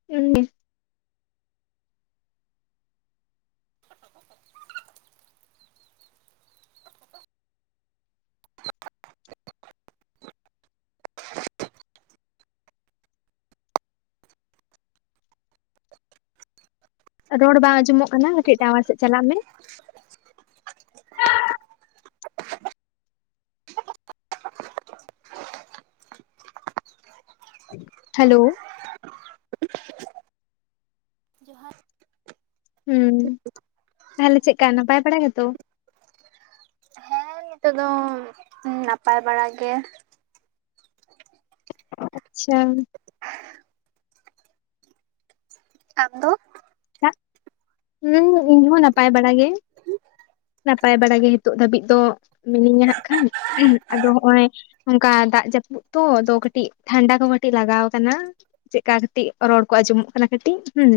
[unintelligible] ᱨᱚᱲ ᱵᱟᱝ ᱟᱸᱡᱚᱢᱚᱜ ᱠᱟᱱᱟ ᱠᱟᱹᱴᱤᱡ ᱴᱟᱣᱟᱨ ᱥᱮᱫ ᱪᱟᱞᱟᱜ ᱢᱮ᱾ ᱦᱮᱞᱳ ᱡᱚᱦᱟᱨ ᱦᱮᱸ ᱛᱟᱦᱚᱞᱮ ᱪᱮᱫᱠᱟ ᱱᱟᱯᱟᱭ ᱵᱟᱲᱟ ᱜᱮᱛᱚ? ᱦᱮᱸ ᱱᱤᱛᱚᱜ ᱫᱚ ᱱᱟᱯᱟᱭ ᱵᱟᱲᱟ ᱜᱮ᱾ ᱟᱪᱪᱷᱟ ᱟᱢ ᱫᱚ? ᱦᱩᱸ ᱤᱧ ᱦᱚ ᱱᱟᱯᱟᱭ ᱵᱟᱲᱟ ᱜᱮ᱾ ᱱᱟᱯᱟᱭ ᱵᱟᱲᱟ ᱜᱮ ᱱᱤᱛᱚᱜ ᱫᱷᱟᱹᱵᱤᱡ ᱫᱚ ᱢᱤᱱᱟᱹᱧᱟ ᱦᱟᱸᱜ ᱠᱷᱟᱱ, ᱟᱫᱚ ᱦᱚᱜ-ᱚᱭ ᱚᱱᱠᱟ ᱫᱟᱜ ᱡᱟᱹᱯᱩᱫ ᱛᱚ ᱟᱫᱚ ᱠᱟᱹᱴᱤᱡ ᱴᱷᱟᱱᱰᱟ ᱠᱚ ᱠᱟᱹᱴᱤᱡ ᱞᱟᱜᱟᱣ ᱠᱟᱱᱟ᱾ ᱪᱮᱫᱠᱟ ᱠᱟᱹᱴᱤᱡ ᱨᱚᱲ ᱠᱚ ᱟᱡᱚᱢᱚᱜ ᱠᱟᱱᱟ ᱠᱟᱹᱴᱤᱡ ᱦᱩᱸ᱾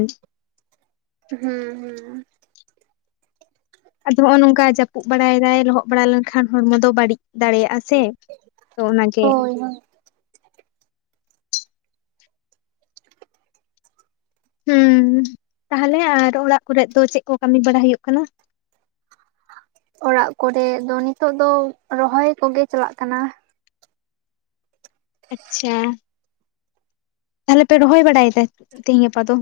ᱦᱩ ᱦᱩ ᱟᱫᱚ ᱦᱚᱦᱚᱜ ᱱᱚᱝᱠᱟ ᱡᱟᱯᱩᱜ ᱵᱟᱲᱟᱭ ᱫᱟᱭ ᱞᱚᱦᱚᱜ ᱵᱟᱲᱟ ᱞᱮᱱᱠᱷᱟᱱ ᱦᱚᱲᱢᱚ ᱫᱚ ᱵᱟᱹᱲᱤᱡ ᱫᱟᱲᱮᱭᱟᱜ-ᱟ ᱥᱮ ᱛᱚ ᱚᱱᱟ ᱜᱮ ᱦᱳᱭ ᱦᱳᱭ ᱦᱩ ᱛᱟᱞᱦᱮ ᱟᱨ ᱚᱲᱟᱜ ᱠᱚᱨᱮᱜ ᱫᱚ ᱪᱮᱜ ᱠᱚ ᱠᱟᱢᱤ ᱵᱟᱲᱟ ᱦᱩᱭᱩᱜ ᱠᱟᱱᱟ? ᱚᱲᱟᱜ ᱠᱚᱨᱮᱜ ᱫᱚ ᱱᱤᱛᱚᱜ ᱫᱚ ᱨᱚᱦᱚᱭ ᱠᱚᱜᱮ ᱪᱟᱞᱟᱜ ᱠᱟᱱᱟ ᱟᱪᱷᱟ ᱛᱟᱦᱮᱞᱮ ᱯᱮ ᱨᱚᱦᱚᱭ ᱵᱟᱲᱟᱭᱮ ᱫᱟ ᱛᱮᱦᱮᱧ ᱜᱟᱯᱟ ᱫᱚ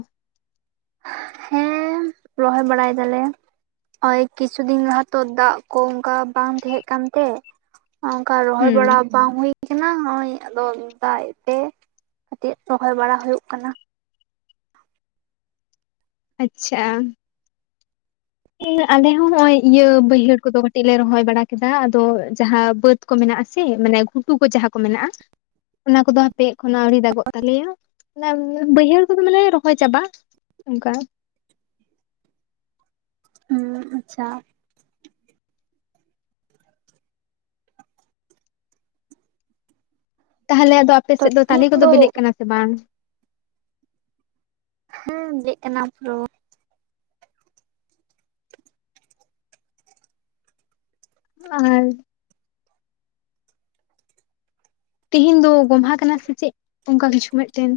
ᱦᱮᱸ ᱨᱚᱦᱚᱭ ᱵᱟᱲᱟᱭ ᱫᱟᱞᱮ ᱚᱭ ᱠᱤᱪᱷᱩ ᱫᱤᱱ ᱞᱟᱦᱟ ᱛᱚ ᱫᱟᱜ ᱠᱚ ᱚᱝᱠᱟ ᱵᱟᱝ ᱛᱟᱦᱮᱸᱜ ᱠᱟᱱ ᱛᱮ ᱚᱝᱠᱟ ᱨᱚᱦᱚᱭ ᱦᱩᱸ ᱵᱟᱲᱟ ᱵᱟᱝ ᱦᱩᱭ ᱠᱟᱱᱟ ᱦᱚᱜᱭ ᱟᱫᱚ ᱫᱟᱜ-ᱮᱜ ᱛᱮ ᱠᱟᱹᱴᱤᱡ ᱨᱚᱦᱚᱭ ᱵᱟᱲᱟ ᱦᱩᱭᱩᱜ ᱠᱟᱱᱟ ᱟᱪᱷᱟ ᱟᱞᱮ ᱦᱚᱸ ᱦᱚᱜ-ᱚᱭ ᱤᱭᱟᱹ ᱵᱟᱹᱭᱦᱟᱹᱲ ᱠᱚᱫᱚ ᱠᱟᱹᱴᱤᱡ ᱞᱮ ᱨᱚᱦᱚᱭ ᱵᱟᱲᱟ ᱠᱮᱫᱟ ᱟᱫᱚ ᱡᱟᱦᱟᱸ ᱵᱟᱹᱫᱽ ᱠᱚ ᱢᱮᱱᱟᱜ-ᱟ ᱥᱮ ᱢᱟᱱᱮ ᱜᱷᱩᱴᱩ ᱠᱚ ᱡᱟᱦᱟᱸ ᱠᱚ ᱢᱮᱱᱟᱜ-ᱟ ᱚᱱᱟ ᱠᱚᱫᱚ ᱦᱟᱯᱮ ᱮᱠᱷᱳᱱᱚ ᱟᱹᱣᱨᱤ ᱫᱟᱜᱚᱜ ᱛᱟᱞᱮᱭᱟ ᱚᱱᱟ ᱵᱟᱹᱭᱦᱟᱹᱲ ᱠᱚᱫᱚᱞᱮ ᱨᱚᱦᱚᱭ ᱪᱟᱵᱟ ᱚᱝᱠᱟ ᱦᱩᱸ ᱟᱪᱷᱟ ᱛᱟᱦᱚᱞᱮ ᱟᱫᱚ ᱟᱯᱮ ᱛᱚ ᱥᱮᱫ ᱫᱚ ᱛᱟᱞᱮ ᱛᱤᱦᱤᱧ ᱠᱚᱫᱚ ᱵᱤᱞᱤᱜ ᱠᱟᱱᱟ ᱥᱮ ᱵᱟᱝ ᱦᱩ ᱵᱤᱞᱤᱜ ᱠᱟᱱᱟ ᱛᱚ ᱟ ᱦᱚᱭ ᱛᱤᱦᱤᱧ ᱫᱚ ᱜᱚᱢᱦᱟ ᱠᱟᱱᱟ ᱥᱮ ᱪᱮᱜ ᱚᱝᱠᱟ ᱠᱤᱪᱷᱩ ᱢᱤᱫᱴᱮᱱ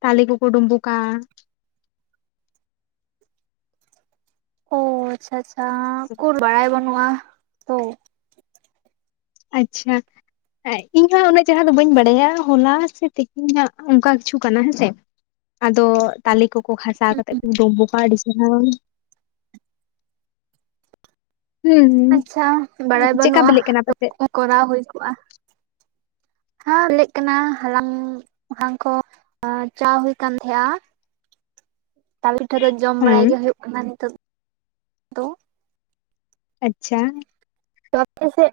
ᱛᱟᱞᱮ ᱠᱚᱠᱚ ᱰᱩᱢᱩᱜᱟ ᱚ ᱟᱪᱷᱟ ᱟᱪᱷᱟ ᱩᱠᱩᱨ ᱵᱟᱲᱟᱭ ᱵᱟᱹᱱᱩᱜ-ᱟ ᱛᱚ ᱟᱪᱷᱟ ᱮᱭ ᱤᱧ ᱦᱚ ᱩᱱᱟᱹᱜ ᱪᱮᱦᱮᱨᱟ ᱫᱚ ᱵᱟᱹᱧ ᱵᱟᱰᱟᱭᱟ ᱦᱚᱞᱟ ᱥᱮ ᱛᱮᱦᱼᱼ ᱤᱧᱟᱜ ᱚᱝᱠᱟ ᱠᱤᱪᱷᱩ ᱠᱟᱱᱟ ᱦᱮᱸᱥᱮ ᱟᱫᱚ ᱛᱟᱞᱮ ᱠᱚ ᱠᱚ ᱠᱷᱟᱥᱟ ᱠᱟᱛᱮᱜ ᱠᱚ ᱰᱚᱠᱵᱚᱠᱟᱜᱟ ᱟᱹᱰᱤ ᱪᱮᱦᱮᱨᱟ ᱦᱩᱸ ᱟᱪᱷᱟ ᱵᱟᱰᱟᱭ ᱪᱮᱫᱠᱟ ᱵᱟᱹᱱᱩᱜ-ᱟ ᱵᱤᱞᱤᱜ ᱠᱟᱱᱟ ᱛᱚ ᱯᱟᱥᱮᱡ ᱠᱚᱨᱟᱣ ᱦᱚᱭ ᱠᱚᱜ-ᱟ ᱦᱟ-ᱞᱮᱜ ᱠᱟᱱᱟ ᱦᱟᱞᱟᱝ ᱦᱟᱞᱟᱝ ᱠᱚ ᱪᱟ ᱦᱩᱭ ᱠᱟᱱ ᱛᱟᱦᱮᱸᱜ-ᱟ ᱛᱟᱞᱮ ᱴᱷᱟᱹᱠᱟᱹᱜ ᱡᱚᱢ ᱵᱟᱲᱟᱭ ᱦᱩᱸ ᱜᱮ ᱦᱩᱭᱩᱜ ᱠᱟᱱᱟ ᱱᱤᱛᱚᱜ ᱫᱚ ᱟᱪᱷᱟ ᱛᱚ ᱟᱯᱮ ᱥᱮᱜ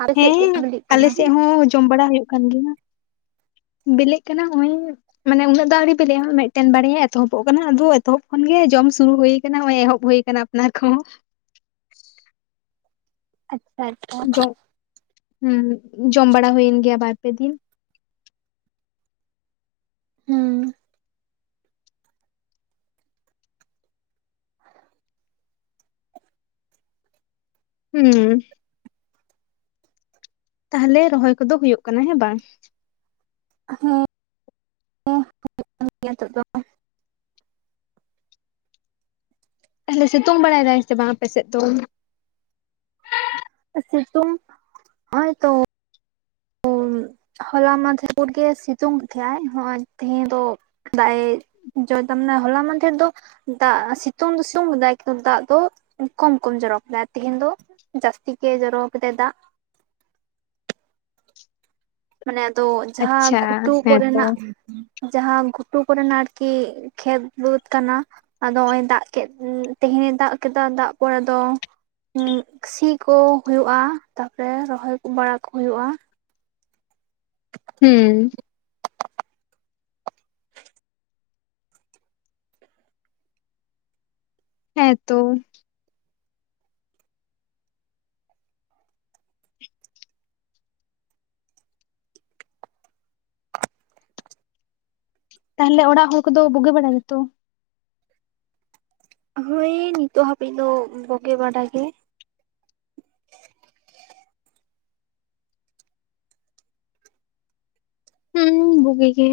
ᱟᱯᱮ ᱦᱮ ᱥᱮᱫ ᱪᱮᱫ ᱠᱚ ᱵᱤᱞᱤᱜ ᱟᱞᱮ ᱠᱟᱱᱟ ᱥᱮᱫ ᱦᱚ ᱡᱚᱢ ᱵᱟᱲᱟ ᱦᱩᱭᱩᱜ ᱠᱟᱱ ᱜᱮᱭᱟ ᱵᱮᱞᱮᱜ ᱠᱟᱱᱟ ᱚᱜᱚᱭ ᱢᱟᱱᱮ ᱩᱱᱟᱹᱜ ᱫᱚ ᱟᱣᱨᱤ ᱵᱤᱞᱤᱜ-ᱟ ᱢᱤᱫᱴᱮᱱ ᱵᱟᱨᱭᱟ ᱮᱛᱚᱦᱚᱵᱚᱜ ᱠᱟᱱᱟ ᱟᱫᱚ ᱮᱛᱚᱦᱚᱵ ᱠᱷᱚᱱ ᱜᱮ ᱡᱚᱢ ᱥᱩᱨᱩ ᱦᱩᱭ ᱠᱟᱱᱟ ᱦᱚᱜᱚᱭ ᱮᱦᱚᱵ ᱦᱩᱭ ᱠᱟᱱᱟ [unintelligible] ᱟᱪᱷᱟ ᱟᱪᱷᱟ ᱦᱩ ᱡᱚᱢ ᱵᱟᱲᱟ ᱦᱩᱭᱮᱱ ᱜᱮᱭᱟ ᱵᱟᱨ ᱯᱮ ᱫᱤᱱ ᱦᱩ ᱦᱩ ᱛᱟᱦᱮᱞᱮ ᱨᱚᱦᱚᱭ ᱠᱚᱫᱚ ᱦᱩᱭᱩᱜ ᱠᱟᱱᱟ ᱦᱮ ᱵᱟᱝ ᱦᱩ ᱦᱩ ᱦᱩᱭᱩᱜ ᱠᱟᱱ ᱜᱮᱭᱟ ᱱᱤᱛᱚᱜ ᱫᱚ [inaudible] ᱛᱟᱞᱦᱮ ᱥᱤᱛᱩᱝ ᱵᱟᱲᱟᱭ ᱫᱟᱭ ᱥᱮ ᱵᱟᱝ ᱟᱯᱮ ᱥᱮᱫ ᱫᱚ ᱥᱤᱛᱩᱝ ᱦᱚᱜ-ᱚᱭ ᱛᱚ [unintelligible] ᱦᱚᱞᱟ ᱢᱟᱫᱷᱮᱨ [inaudible] ᱜᱮ ᱥᱤᱛᱩᱝ ᱮᱜ ᱛᱟᱦᱮ ᱟᱭ ᱦᱚᱜ-ᱚᱭ ᱛᱮᱦᱮᱧ ᱫᱚ ᱫᱟᱜ-ᱮ ᱡᱚ ᱫᱟ ᱢᱟᱱᱮ ᱦᱚᱞᱟ ᱢᱟᱫᱮᱨ ᱫᱚ ᱫᱟᱜ ᱥᱤᱛᱩᱝ ᱫᱚ ᱥᱩᱝ ᱫᱟᱭ ᱠᱤᱱᱛᱩ ᱫᱟᱜ ᱫᱚ ᱠᱚᱢ ᱠᱚᱢ ᱡᱚᱨᱚ ᱠᱮᱫᱟᱭ ᱛᱮᱦᱮᱧ ᱫᱚ ᱡᱟᱹᱥᱛᱤ ᱜᱮ ᱡᱚᱨᱚ ᱟᱠᱟᱫᱟᱭ ᱫᱟᱜ᱾ ᱢᱟᱱᱮ ᱟᱫᱚ, ᱡᱟᱦᱟᱸ ᱟᱪᱪᱷᱟ ᱜᱷᱩᱴᱩ ᱠᱚᱨᱮ ᱦᱮᱸᱛᱚ ᱱᱟᱜᱼᱼ ᱡᱟᱦᱟᱸ ᱜᱷᱩᱴᱩ ᱠᱚᱨᱮᱱᱟᱜ ᱟᱨᱠᱤ ᱠᱷᱮᱛ ᱵᱟᱹᱫᱽ ᱠᱟᱱᱟ᱾ ᱟᱫᱚ ᱦᱚᱜᱼᱚᱭ ᱫᱟᱜ ᱠᱮᱫ, ᱛᱮᱦᱮᱧᱮ ᱫᱟᱜ ᱠᱮᱫᱟ᱾ ᱫᱟᱜ ᱯᱚᱨ ᱫᱚᱼᱼ ᱥᱤ ᱠᱚ ᱦᱩᱭᱚᱜ-ᱟ᱾ ᱛᱟᱯᱚᱨ ᱨᱚᱦᱚᱭ ᱵᱟᱲᱟ ᱠᱚ ᱦᱩᱭᱩᱜᱼᱟ᱾ [inaudible] ᱦᱩᱸ ᱦᱮᱸ ᱛᱚ᱾ ᱛᱟᱦᱚᱞᱮ ᱚᱲᱟᱜ ᱦᱚᱲ ᱠᱚᱫᱚ ᱵᱳᱜᱮ ᱵᱟᱲᱟ ᱜᱮᱛᱚ? ᱦᱳᱭ ᱱᱤᱛᱚᱜ ᱦᱟᱹᱵᱤᱡ ᱫᱚ ᱵᱳᱜᱮ ᱵᱟᱰᱟ ᱜᱮ᱾ ᱦᱩᱸ ᱵᱩᱜᱤ ᱜᱮ᱾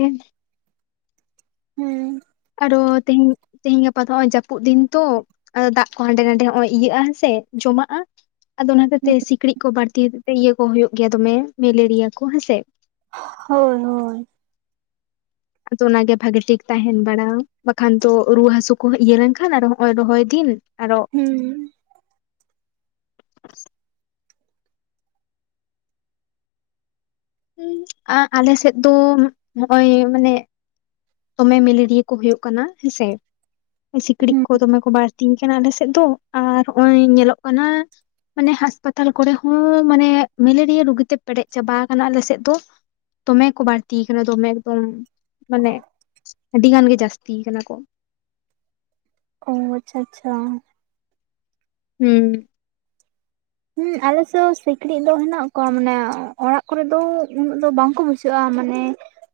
ᱦᱮᱸ ᱟᱨᱚ ᱛᱮᱦᱤᱧ, ᱛᱮᱦᱮᱧ ᱜᱟᱯᱟ ᱫᱚ ᱦᱚᱜᱚᱭ ᱡᱟᱹᱯᱩᱫ ᱫᱤᱱ ᱛᱚ᱾ ᱟᱫᱚ ᱫᱟᱜ ᱠᱚ ᱦᱟᱸᱰᱮ ᱱᱟᱰᱮ ᱦᱚᱜᱼᱚᱭ ᱤᱭᱟᱹᱜᱼᱟ ᱦᱮᱸ ᱥᱮ, ᱡᱚᱢᱟᱜᱼᱟ᱾ ᱟᱫᱚ ᱚᱱᱟ ᱦᱚᱛᱮᱡ ᱛᱮ ᱥᱤᱠᱲᱤᱡ ᱠᱚ ᱵᱟᱹᱲᱛᱤ ᱦᱚᱛᱮᱡ ᱛᱮ, ᱤᱭᱟᱹ ᱠᱚ ᱦᱳᱭᱳᱜ ᱜᱮᱭᱟ ᱫᱚᱢᱮ, ᱢᱮᱞᱮᱨᱤᱭᱟ ᱠᱚ ᱦᱮᱸ ᱥᱮ᱾ ᱦᱳᱭ, ᱦᱳᱭ᱾ ᱟᱫᱚ ᱚᱱᱟᱜᱮ ᱵᱷᱟᱜᱮ ᱴᱷᱤᱠ ᱛᱟᱦᱮᱱ ᱵᱟᱲᱟ᱾ ᱵᱟᱠᱷᱟᱱ ᱛᱚ ᱨᱩᱭᱟᱹ ᱦᱟᱥᱩ ᱠᱚ ᱤᱭᱟᱹ ᱞᱮᱱᱠᱷᱟᱱ ᱟᱨᱚ ᱦᱚᱸᱜ ᱚᱭ ᱨᱚᱦᱚᱭ ᱫᱤᱱ᱾ ᱟᱨᱚᱼᱼ ᱦᱩᱸ [unintelligible] ᱟᱞᱮ ᱥᱮᱫ ᱫᱚ ᱦᱚᱜᱼᱚᱭ ᱢᱟᱱᱮᱼᱼ ᱫᱚᱢᱮ ᱢᱮᱞᱮᱨᱤᱭᱟᱹ ᱠᱚ ᱦᱳᱭᱳᱜ ᱠᱟᱱᱟ ᱦᱮᱸ ᱥᱮ, ᱥᱤᱠᱲᱤᱡ ᱦᱩᱸ ᱠᱚ ᱫᱚᱢᱮ ᱠᱚ ᱵᱟᱨᱼᱼ ᱛᱤᱧ ᱠᱟᱱᱟ ᱟᱞᱮᱥᱮᱫ ᱫᱚ᱾ ᱟᱨ ᱦᱚᱜᱼᱚᱭ ᱧᱮᱞᱚᱜ ᱠᱟᱱᱟ᱾ ᱢᱟᱱᱮ ᱦᱟᱸᱥᱯᱟᱛᱟᱞ ᱠᱚᱨᱮ ᱦᱚᱸ ᱢᱟᱱᱮ ᱢᱮᱞᱮᱨᱤᱭᱟᱹ ᱨᱩᱜᱤᱛᱮ ᱯᱮᱨᱮᱡ ᱪᱟᱵᱟ ᱠᱟᱱᱟ ᱟᱞᱮ ᱥᱮᱫ ᱫᱚ᱾ ᱫᱚᱢᱮ ᱠᱚ ᱵᱟᱹᱲᱛᱤ ᱠᱟᱱᱟ᱾ ᱫᱚᱢᱮ ᱮᱠᱫᱚᱢ, ᱢᱟᱱᱮᱼᱼ ᱟᱹᱰᱤ ᱜᱟᱱ ᱜᱮ ᱡᱟᱹᱥᱛᱤ ᱠᱟᱱᱟ ᱠᱚ᱾ ᱚ ᱟᱪᱪᱷᱟ, ᱟᱪᱪᱷᱟ᱾ ᱦᱩᱸ ᱦᱮᱸ ᱟᱞᱮᱥᱮᱫ ᱦᱚᱸ ᱥᱤᱠᱲᱤᱡ ᱫᱚ ᱦᱮᱱᱟᱜ ᱠᱚᱣᱟ ᱢᱟᱱᱮ, ᱚᱲᱟᱜ ᱠᱚᱨᱮ ᱫᱚ ᱩᱱᱟᱹᱜ ᱫᱚ ᱵᱟᱝᱠᱚ ᱵᱩᱡᱷᱟᱹᱜᱼᱟ ᱢᱟᱱᱮᱼᱼ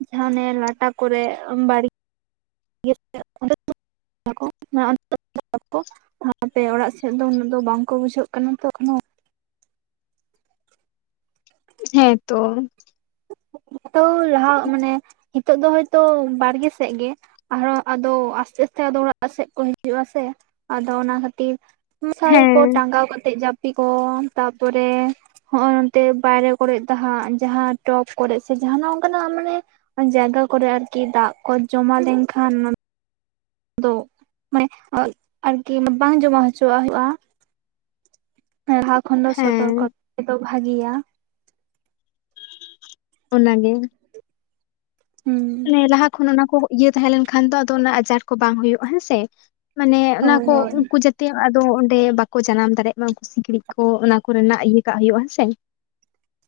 ᱡᱟᱦᱟᱸ ᱚᱱᱮ ᱞᱟᱴᱟ ᱠᱚᱨᱮ [unintelligible] [inaudible] ᱠᱚ ᱦᱟᱯᱮ ᱚᱲᱟᱜ ᱥᱮᱫ ᱫᱚ ᱩᱱᱟᱹᱜ ᱫᱚ ᱵᱟᱝ ᱠᱚ ᱵᱩᱡᱷᱟᱹᱜ ᱠᱟᱱᱟ ᱛᱚ ᱮᱠᱷᱚᱱᱳ᱾ ᱦᱮᱸ ᱛᱚ᱾ ᱛᱚ ᱞᱟᱦᱟ ᱢᱟᱱᱮ ᱦᱤᱛᱚᱜ ᱫᱚ ᱦᱚᱳᱭᱛᱳ ᱵᱟᱲᱜᱮ ᱥᱮᱫ ᱜᱮ᱾ ᱟᱨᱦᱚᱸ ᱟᱫᱚ ᱟᱥᱛᱮ ᱟᱥᱛᱮ ᱚᱲᱟᱜ ᱥᱮᱫ ᱠᱚ ᱦᱤᱡᱩᱜᱼᱟ ᱥᱮ, ᱟᱫᱚ ᱚᱱᱟ ᱠᱷᱟᱹᱛᱤᱨᱼᱼ ᱢᱚᱥᱟᱨᱤ ᱠᱚ ᱦᱮᱸ ᱴᱟᱸᱜᱟᱣ ᱠᱟᱛᱮᱜ ᱡᱟᱯᱼᱼ ᱯᱤ ᱠᱚ, ᱛᱟᱯᱚᱨᱮ ᱦᱚᱜᱼᱚᱭ ᱱᱚᱛᱮ ᱵᱟᱭᱨᱮ ᱠᱚᱨᱮᱫ ᱦᱟᱸᱜ ᱡᱟᱦᱟᱸᱼᱼ ᱴᱚᱯ ᱠᱚᱨᱮ ᱥᱮ ᱡᱟᱦᱟᱱᱟᱜ ᱚᱱᱠᱟᱱᱟᱜ ᱢᱟᱱᱮ, ᱡᱟᱭᱜᱟ ᱠᱚᱨᱮ ᱟᱨᱠᱤ ᱫᱟᱜ ᱠᱚ ᱡᱚᱢᱟ ᱞᱮᱱᱠᱷᱟᱱᱼᱼ ᱫᱚ᱾ ᱢᱟᱱᱮ ᱟᱨᱠᱤ ᱵᱟᱝ ᱡᱚᱢᱟ ᱦᱚᱪᱚᱣᱟᱜ ᱦᱳᱭᱳᱜᱼᱟ᱾ ᱞᱟᱦᱟ ᱠᱷᱚᱱ ᱫᱚ ᱥᱚᱛᱚᱨᱠᱚ ᱦᱮᱸ ᱫᱚ ᱵᱷᱟᱜᱤᱭᱟ᱾ ᱚᱱᱟᱜᱮ᱾ ᱦᱩᱸ [unintelligible] ᱞᱟᱦᱟ ᱠᱷᱚᱱ ᱚᱱᱟ ᱠᱚ ᱤᱭᱟᱹ ᱛᱟᱦᱮᱸ ᱞᱮᱱᱠᱷᱟᱱ ᱫᱚ᱾ ᱟᱫᱚ ᱚᱱᱟ ᱟᱡᱟᱨ ᱠᱚ ᱵᱟᱝ ᱦᱳᱭᱳᱜᱼᱟ ᱦᱮᱸ ᱥᱮ᱾ ‌ᱢᱟᱱᱮ ᱚᱱᱟ ᱦᱳᱭ ᱠᱚ ᱦᱳᱭ ᱩᱱᱠᱩ ᱡᱟᱛᱮᱼᱼ ᱛᱮ ᱟᱫᱚ ᱚᱸᱰᱮ ᱵᱟᱠᱚ ᱡᱟᱱᱟᱢ ᱫᱟᱲᱮᱭᱟᱜ ᱢᱟ ᱩᱱᱠᱩ ᱥᱤᱠᱲᱤᱡ ᱠᱚ ᱾ ᱚᱱᱟ ᱠᱚᱨᱮᱱᱟᱜ ᱤᱭᱟᱹ ᱠᱟᱜ ᱦᱳᱭᱳᱜᱼᱟ ᱦᱮᱸ ᱥᱮ᱾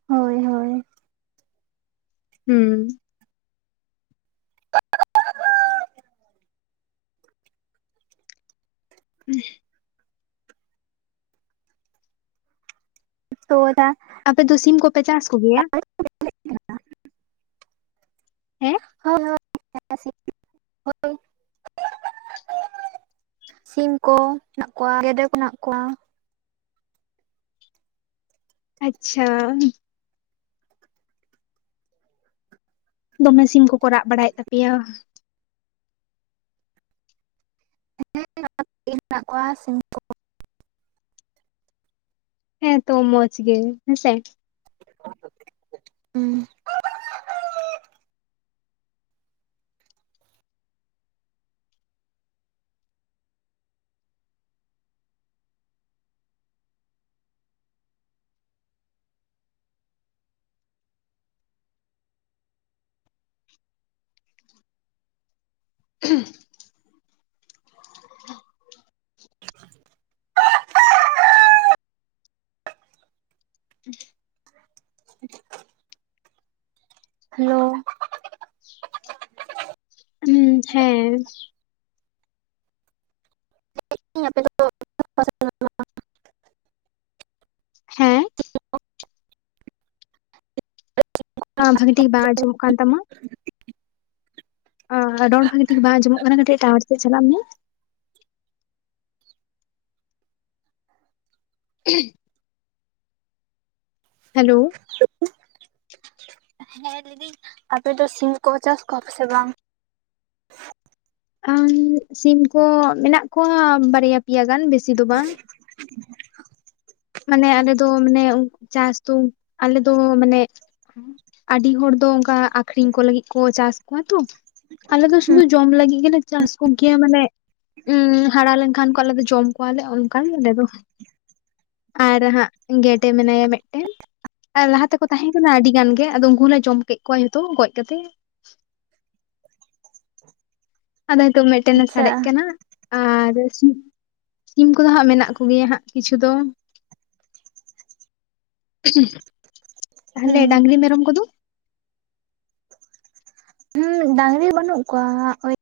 ᱦᱳᱭ, ᱦᱳᱭ᱾ ᱦᱩᱸ [inaudible] [inaudible] ᱛᱚ ᱫᱟ ᱟᱯᱮ ᱫᱚ ᱥᱤᱢ ᱠᱚᱯᱮ ᱪᱟᱥ ᱠᱚ‌ ᱜᱮᱭᱟ? ᱦᱮᱸ ᱦᱳᱭ ᱦᱳᱭ [unintelligible] ᱦᱳᱭ ᱥᱤᱢ ᱦᱮᱱᱟᱜ ᱠᱚᱣᱟ ᱜᱮᱰᱮ ᱠᱚ ᱦᱮᱱᱟᱜ ᱠᱚᱣᱟ ᱟᱪᱪᱷᱟ ᱫᱚᱢᱮ ᱥᱤᱢ ᱠᱚᱠᱚ ᱨᱟᱜ ᱵᱟᱲᱟᱭᱮᱫ ᱛᱟᱯᱮᱭᱟ [inaudible] ᱢᱮᱱᱟᱜ ᱠᱚᱣᱟ ᱥᱤᱢ ᱠᱚ, ᱦᱮᱸ ᱛᱚ ᱢᱚᱸᱡᱽ ᱜᱮ ᱦᱮᱸᱥᱮ᱾ ᱦᱩᱸ [unintelligible] [unintelligible] ᱦᱮᱞᱳ ᱦᱩᱸ, ᱦᱮᱸ ᱟᱯᱮ‌ ᱫᱚ ᱦᱮᱸ ᱵᱷᱟᱹᱜᱤ ᱴᱷᱤᱠ ᱵᱟᱝ ᱟᱸᱡᱚᱢᱚᱜ ᱠᱟᱱ ᱛᱟᱢᱟ ᱨᱚᱲ ᱵᱷᱟᱹᱜᱤ ᱴᱷᱤᱠ ᱵᱟᱝ ᱟᱸᱡᱚᱢᱚᱜ ᱠᱟᱱᱟ ᱠᱟᱹᱴᱤᱡ ᱴᱟᱣᱟᱨ ᱥᱮᱫ ᱪᱟᱞᱟᱜ ᱢᱮ [inaudible] ᱦᱮᱞᱳ ᱦᱮᱸ ᱞᱟᱹᱭ ᱫᱟᱹᱧ ᱟᱯᱮ ᱫᱚ ᱥᱤᱢ ᱠᱚ ᱪᱟᱥ ᱠᱚᱣᱟ ᱯᱮ ᱥᱮ ᱵᱟᱝ? ᱟᱨ [unintelligible] ᱥᱤᱢ ᱠᱚ ᱢᱮᱱᱟᱜ ᱠᱚᱣᱟ ᱵᱟᱨᱭᱟ ᱯᱮᱭᱟ ᱜᱟᱱ ᱵᱮᱥᱤ ᱫᱚ ᱵᱟᱝ ᱢᱟᱱᱮ ᱟᱞᱮ ᱫᱚ ᱢᱟᱱᱮ‌ ᱩᱱ ᱪᱟᱥ ᱛᱚ ᱟᱞᱮ ᱫᱚ ᱢᱟᱱᱮ ᱟᱹᱰᱤ ᱦᱚᱲ ᱫᱚ ᱚᱱᱠᱟ ᱟᱹᱠᱷᱨᱤᱧ ᱠᱚ ᱞᱟᱹᱜᱤᱫ ᱠᱚ ᱪᱟᱥ ᱠᱚᱣᱟ ᱛᱚ ᱟᱞᱮ ᱫᱚ ᱥᱩᱫᱷᱩ ᱡᱚᱢ ᱞᱟᱹᱜᱤᱫ ᱜᱮᱞᱮ ᱪᱟᱥ ᱠᱚ ᱜᱮᱭᱟ‌ ᱢᱟᱱᱮ ᱩᱸᱻ ᱦᱟᱲᱟ ᱞᱮᱱ ᱠᱷᱟᱱ ᱠᱚ ᱟᱞᱮ‌ ᱫᱚ ᱡᱚᱢ ᱠᱚᱣᱟ ᱞᱮ ᱚᱱᱠᱟᱱ ᱟᱞᱮ ᱫᱚ᱾ ᱟᱨ ᱦᱟᱸᱜ ᱜᱮᱸᱰᱮ ᱢᱮᱱᱟᱭᱟ ᱢᱤᱫᱴᱮᱱ ᱟᱨ ᱞᱟᱦᱟ ᱛᱮᱠᱚ ᱛᱟᱦᱮᱸ ᱠᱟᱱᱟ ᱟᱹᱰᱤ ᱜᱟᱱ ᱜᱮ ᱟᱫᱚ ᱩᱱᱠᱩ ᱞᱮ ᱡᱚᱢ ᱠᱮᱫ ᱠᱚᱣᱟ ᱡᱚᱛᱚ ᱜᱚᱡ ᱠᱟᱛᱮ ᱟᱫᱚ ᱱᱤᱛᱚᱜ ᱢᱤᱫᱴᱮᱱᱮ ᱟᱪᱪᱷᱟ ᱥᱟᱨᱮᱡ ᱠᱟᱱᱟ ᱟᱨ‌ ᱥᱩᱼᱼᱼ ᱥᱤᱢ ᱠᱚᱫᱚ ᱦᱟᱸᱜ ᱢᱮᱱᱟᱜ ᱠᱚ ᱜᱮᱭᱟ ᱦᱟᱸᱜ ᱠᱤᱪᱷᱩ ᱫᱚ᱾ ᱛᱟᱦᱚᱞᱮ ᱦᱩᱸ ᱰᱟᱝᱨᱤ ᱢᱮᱨᱚᱢ ᱠᱚᱫᱚ? ᱰᱟᱝᱨᱤ ᱵᱟᱹᱱᱩᱜ ᱠᱚᱣᱟ ᱳᱭ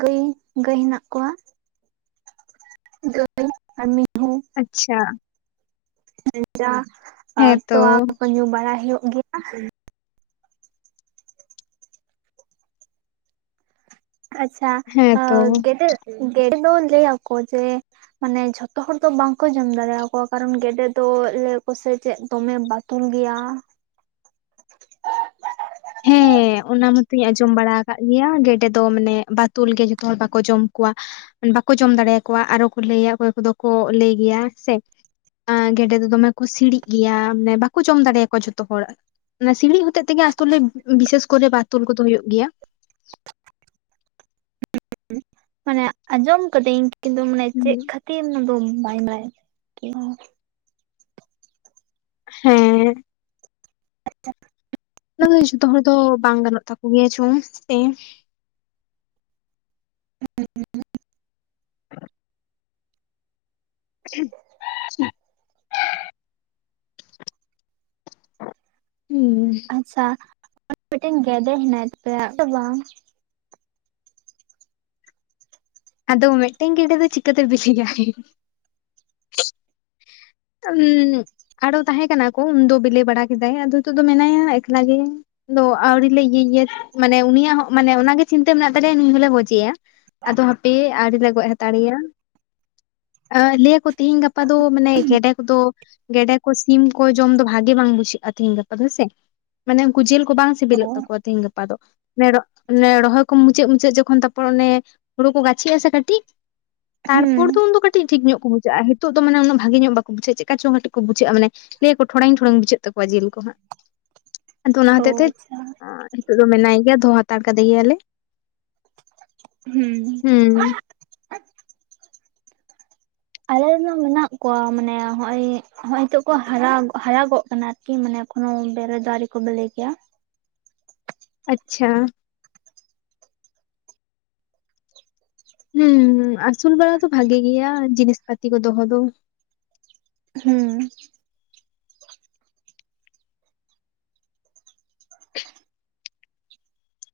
ᱜᱟᱹᱭ ᱜᱟᱹᱭ ᱦᱮᱱᱟᱜ ᱠᱚᱣᱟ᱾ ᱜᱟᱹᱭ ᱟᱨ ᱢᱤᱦᱩ᱾ ᱟᱪᱪᱷᱟ ᱪᱟ [unintelligible] ᱦᱮᱸᱛᱚ ᱛᱚᱣᱟ ᱠᱚ ᱠᱚ ᱧᱩ ᱵᱟᱲᱟᱭ ᱦᱩᱭᱩᱜ ᱜᱮᱭᱟ᱾ ᱟᱪᱪᱷᱟ ᱦᱮᱸᱛᱚ ᱜᱮᱸᱰᱮ ᱜᱮᱸᱰᱮ ᱫᱚ ᱞᱟᱹᱭ ᱟᱠᱚ ᱡᱮ ᱢᱟᱱᱮ ᱡᱷᱚᱛᱚ ᱦᱚᱲ ᱫᱚ ᱵᱟᱝᱠᱚ ᱡᱚᱢ ᱫᱟᱲᱮᱭᱟ ᱠᱚᱣᱟ ᱠᱟᱨᱚᱱ ᱜᱮᱸᱰᱮ ᱫᱚ ᱞᱟᱹᱭᱟ ᱠᱚᱥᱮ ᱪᱮᱫ ᱫᱚᱢᱮ ᱵᱟ- ᱛᱩᱞ ᱜᱮᱭᱟ᱾ ᱦᱮᱸᱻ ᱚᱱᱟ ᱢᱟᱛᱚᱧ ᱟᱸᱡᱚᱢ ᱵᱟᱲᱟ ᱟᱠᱟᱫ ᱜᱮᱭᱟ ᱜᱮᱸᱰᱮ ᱫᱚ ᱢᱟᱱᱮ ᱵᱟᱛᱩᱞ ᱜᱮ ᱡᱚᱛᱚ ᱦᱚᱲ ᱵᱟᱠᱚ ᱡᱚᱢ ᱠᱚᱣᱟ᱾ ᱵᱟᱠᱚ ᱡᱚᱢ ᱫᱟᱲᱮᱭᱟ ᱠᱚᱣᱟ ᱟᱨᱚ ᱠᱚ ᱞᱟᱹᱭᱟ ᱚᱠᱚᱭ ᱠᱚᱫᱚ ᱠᱚ ᱞᱟᱹᱭ ᱜᱮᱭᱟ ᱥᱮ ᱜᱮᱸᱰᱮ ᱫᱚ ᱫᱚᱢᱮ ᱠᱚ ᱥᱤᱲᱤᱜ ᱜᱮᱭᱟ ᱢᱟᱱᱮ ᱵᱟᱠᱚ ᱡᱚᱢ ᱫᱟᱲᱮᱭᱟ ᱠᱚᱣᱟ ᱡᱷᱚᱛᱚ ᱦᱚᱲ ᱚᱱᱟ ᱥᱤᱲᱤᱡ ᱦᱚᱛᱮᱡ ᱛᱮᱜᱮ ᱟᱥᱚᱞᱮ ᱵᱤᱥᱮᱥ ᱠᱚᱨᱮ ᱵᱟᱛᱚᱞ ᱠᱚᱫᱚ ᱦᱩᱭᱩᱜ ᱜᱮᱭᱟ᱾ ᱢᱟᱱᱮ ᱟᱸᱡᱚᱢ ᱠᱟᱹᱫᱟᱹᱧ ᱠᱤᱱᱛᱩ ᱢᱟᱱᱮ ᱦᱩᱸ ᱪᱮᱫ ᱠᱷᱟᱹᱛᱤᱨ ᱚᱱᱟ ᱫᱚ ᱵᱟᱧ ᱵᱟᱲᱟᱭᱟ᱾ [unintelligible] ᱦᱮᱸ ᱾ [unintelligible] ᱚᱱᱟ ᱜᱮ ᱡᱚᱛᱚ ᱦᱚᱲ ᱫᱚ ᱵᱟᱝ ᱜᱟᱱᱚᱜ ᱛᱟᱠᱚ ᱜᱮᱭᱟ ᱪᱚᱝ [unintelligible] ᱥᱮ, [unintelligible] [unintelligible] ᱦᱩᱸ ᱟᱪᱪᱷᱟ ᱢᱤᱫᱴᱮᱱ ᱜᱮᱸᱰᱮ ᱦᱮᱱᱟᱭ ᱛᱟᱯᱮᱭᱟ ᱟᱫᱚ ᱵᱟᱝ ᱾ ᱟᱫᱚ ᱢᱤᱫᱴᱮᱱ ᱜᱮᱸᱰᱮ ᱫᱚ ᱪᱤᱠᱟᱹᱛᱮ ᱵᱤᱞᱤᱭᱟᱭ? [unintelligible] ᱟᱨᱚ ᱛᱟᱦᱮᱸ ᱠᱟᱱᱟ ᱠᱚ ᱩᱱ ᱫᱚ ᱵᱤᱞᱤ ᱵᱟᱲᱟ ᱠᱮᱫᱟᱭ ᱟᱫᱚ ᱱᱤᱛᱚᱜ ᱫᱚ ᱢᱮᱱᱟᱭᱟ ᱮᱠᱞᱟ ᱜᱮ᱾ ᱟᱫᱚ ᱟᱣᱨᱤ ᱞᱮ ᱤᱭᱟᱹᱭᱭᱟ ᱢᱟᱱᱮ ᱩᱱᱤᱭᱟᱜ ᱦᱚᱸ ᱢᱟᱱᱮ ᱚᱱᱟᱜᱮ ᱪᱤᱱᱛᱟᱹ ᱢᱮᱱᱟᱜ ᱛᱟᱞᱮᱭᱟ ᱱᱩᱭ ᱦᱚᱸᱞᱮ ᱜᱚᱡᱮᱭᱟ ᱾ ᱟᱫᱚ ᱦᱟᱯᱮ ᱟᱣᱨᱤ ᱞᱮ ᱜᱚᱡ ᱦᱟᱛᱟᱲᱮᱭᱟ᱾ ᱞᱟᱹᱭ ᱟᱠᱚ ᱛᱮᱦᱤᱧ ᱜᱟᱯᱟ ᱫᱚ ᱢᱟᱱᱮ ᱜᱮᱰᱮ ᱠᱚᱫᱚ ᱜᱮᱰᱮ ᱠᱚ ᱥᱤᱢ ᱠᱚ ᱡᱚᱢ ᱫᱚ ᱵᱷᱟᱜᱤ ᱵᱟᱝ ᱵᱩᱡᱷᱟᱹᱜᱼᱟ ᱛᱤᱦᱤᱧ ᱜᱟᱯᱟ ᱫᱚ ᱦᱮᱸᱥᱮ, ᱢᱟᱱᱮ ᱩᱱᱠᱩ ᱡᱤᱞ ᱠᱚ ᱵᱟᱝ ᱥᱤᱵᱤᱞᱚᱜ ᱛᱟᱠᱚᱣᱟ ᱛᱮᱦᱤᱧ ᱜᱟᱯᱟ ᱫᱚ, ᱚᱱᱮ ᱨᱚᱦᱚᱭ ᱠᱚ ᱢᱩᱪᱟᱹᱫ ᱢᱩᱪᱟᱹᱫ ᱡᱚᱠᱷᱚᱱ ᱛᱟᱨᱯᱚᱨ ᱮ ᱦᱩᱲᱩ ᱠᱚ ᱜᱟᱪᱷ ᱜᱟᱪᱷᱤ ᱟᱥᱮ ᱠᱟᱹᱴᱤᱡ ᱛᱟᱨᱯᱚᱨ ᱦᱩᱸ ᱫᱚ ᱩᱱ ᱫᱚ ᱠᱟᱹᱴᱤᱡ ᱠᱟᱴᱤᱡ ᱴᱷᱤᱠ ᱧᱚᱜ ᱠᱚ ᱵᱩᱡᱷᱼᱟ ᱱᱤᱛᱳ ᱫᱚ ᱢᱟᱱᱮ ᱩᱱᱟᱹ ᱵᱷᱟᱹᱜᱤ ᱧᱚᱜ ᱵᱟᱠᱚᱩᱡᱷᱟᱹᱜᱼᱟ ᱪᱮᱜ ᱠᱟ ᱪᱚᱝ ᱠᱟᱹᱴᱤᱡ ᱵᱩᱡᱷᱟᱹᱜᱼᱟ ᱢᱟᱱᱮ᱾ ᱞᱟᱹᱭ ᱟᱠᱚ ᱴᱷᱚᱲᱮᱝ ᱴᱷᱚᱲᱮᱝ ᱵᱩᱡᱟᱹᱜ ᱛᱟᱠᱚᱣᱟ ᱡᱤᱞ ᱠᱚ ᱦᱟᱸᱜ᱾ ᱟᱫᱚ ᱚᱱᱟ ᱚ ᱦᱚᱛᱮᱡ ᱛᱮ ᱟᱪᱪᱷᱟ ᱱᱤᱛᱳᱜ ᱫᱚ ᱢᱮᱱᱟᱭ ᱜᱮᱭᱟ ᱫᱚᱦᱚ ᱦᱟᱛᱟᱲ ᱠᱟᱫᱮ ᱜᱮᱭᱟᱞᱮ᱾ ᱦᱩᱸ ᱾ ᱟᱞᱮ ᱨᱮᱱ ᱦᱚᱸ ᱢᱮᱱᱟᱜ ᱠᱚᱣᱟ ᱢᱟᱱᱮ ᱦᱚᱜᱼᱚᱭ ᱦᱚᱸᱜ ᱚᱭ ᱱᱤᱛᱚᱜ ᱠᱚ ᱦᱟᱨᱟ ᱦᱟᱨᱟᱜᱚᱜ ᱠᱟᱱᱟ ᱟᱨᱠᱤ ᱢᱟᱱᱮ ᱮᱠᱷᱚᱱᱳ ᱵᱮᱞᱮ ᱫᱚ ᱟᱣᱨᱤ ᱠᱚ ᱵᱮᱞᱮ ᱜᱮᱭᱟ᱾ ᱟᱪᱪᱷᱟ ᱾ ᱦᱮᱸ ᱟᱹᱥᱩᱞ ᱵᱟᱲᱟ ᱫᱚ ᱵᱷᱟᱜᱤ ᱜᱮᱭᱟ ᱡᱤᱱᱤᱥ ᱯᱟᱛᱤ ᱠᱚ ᱫᱚᱦᱚ ᱫᱚ ᱾ ᱦᱩᱸ ᱾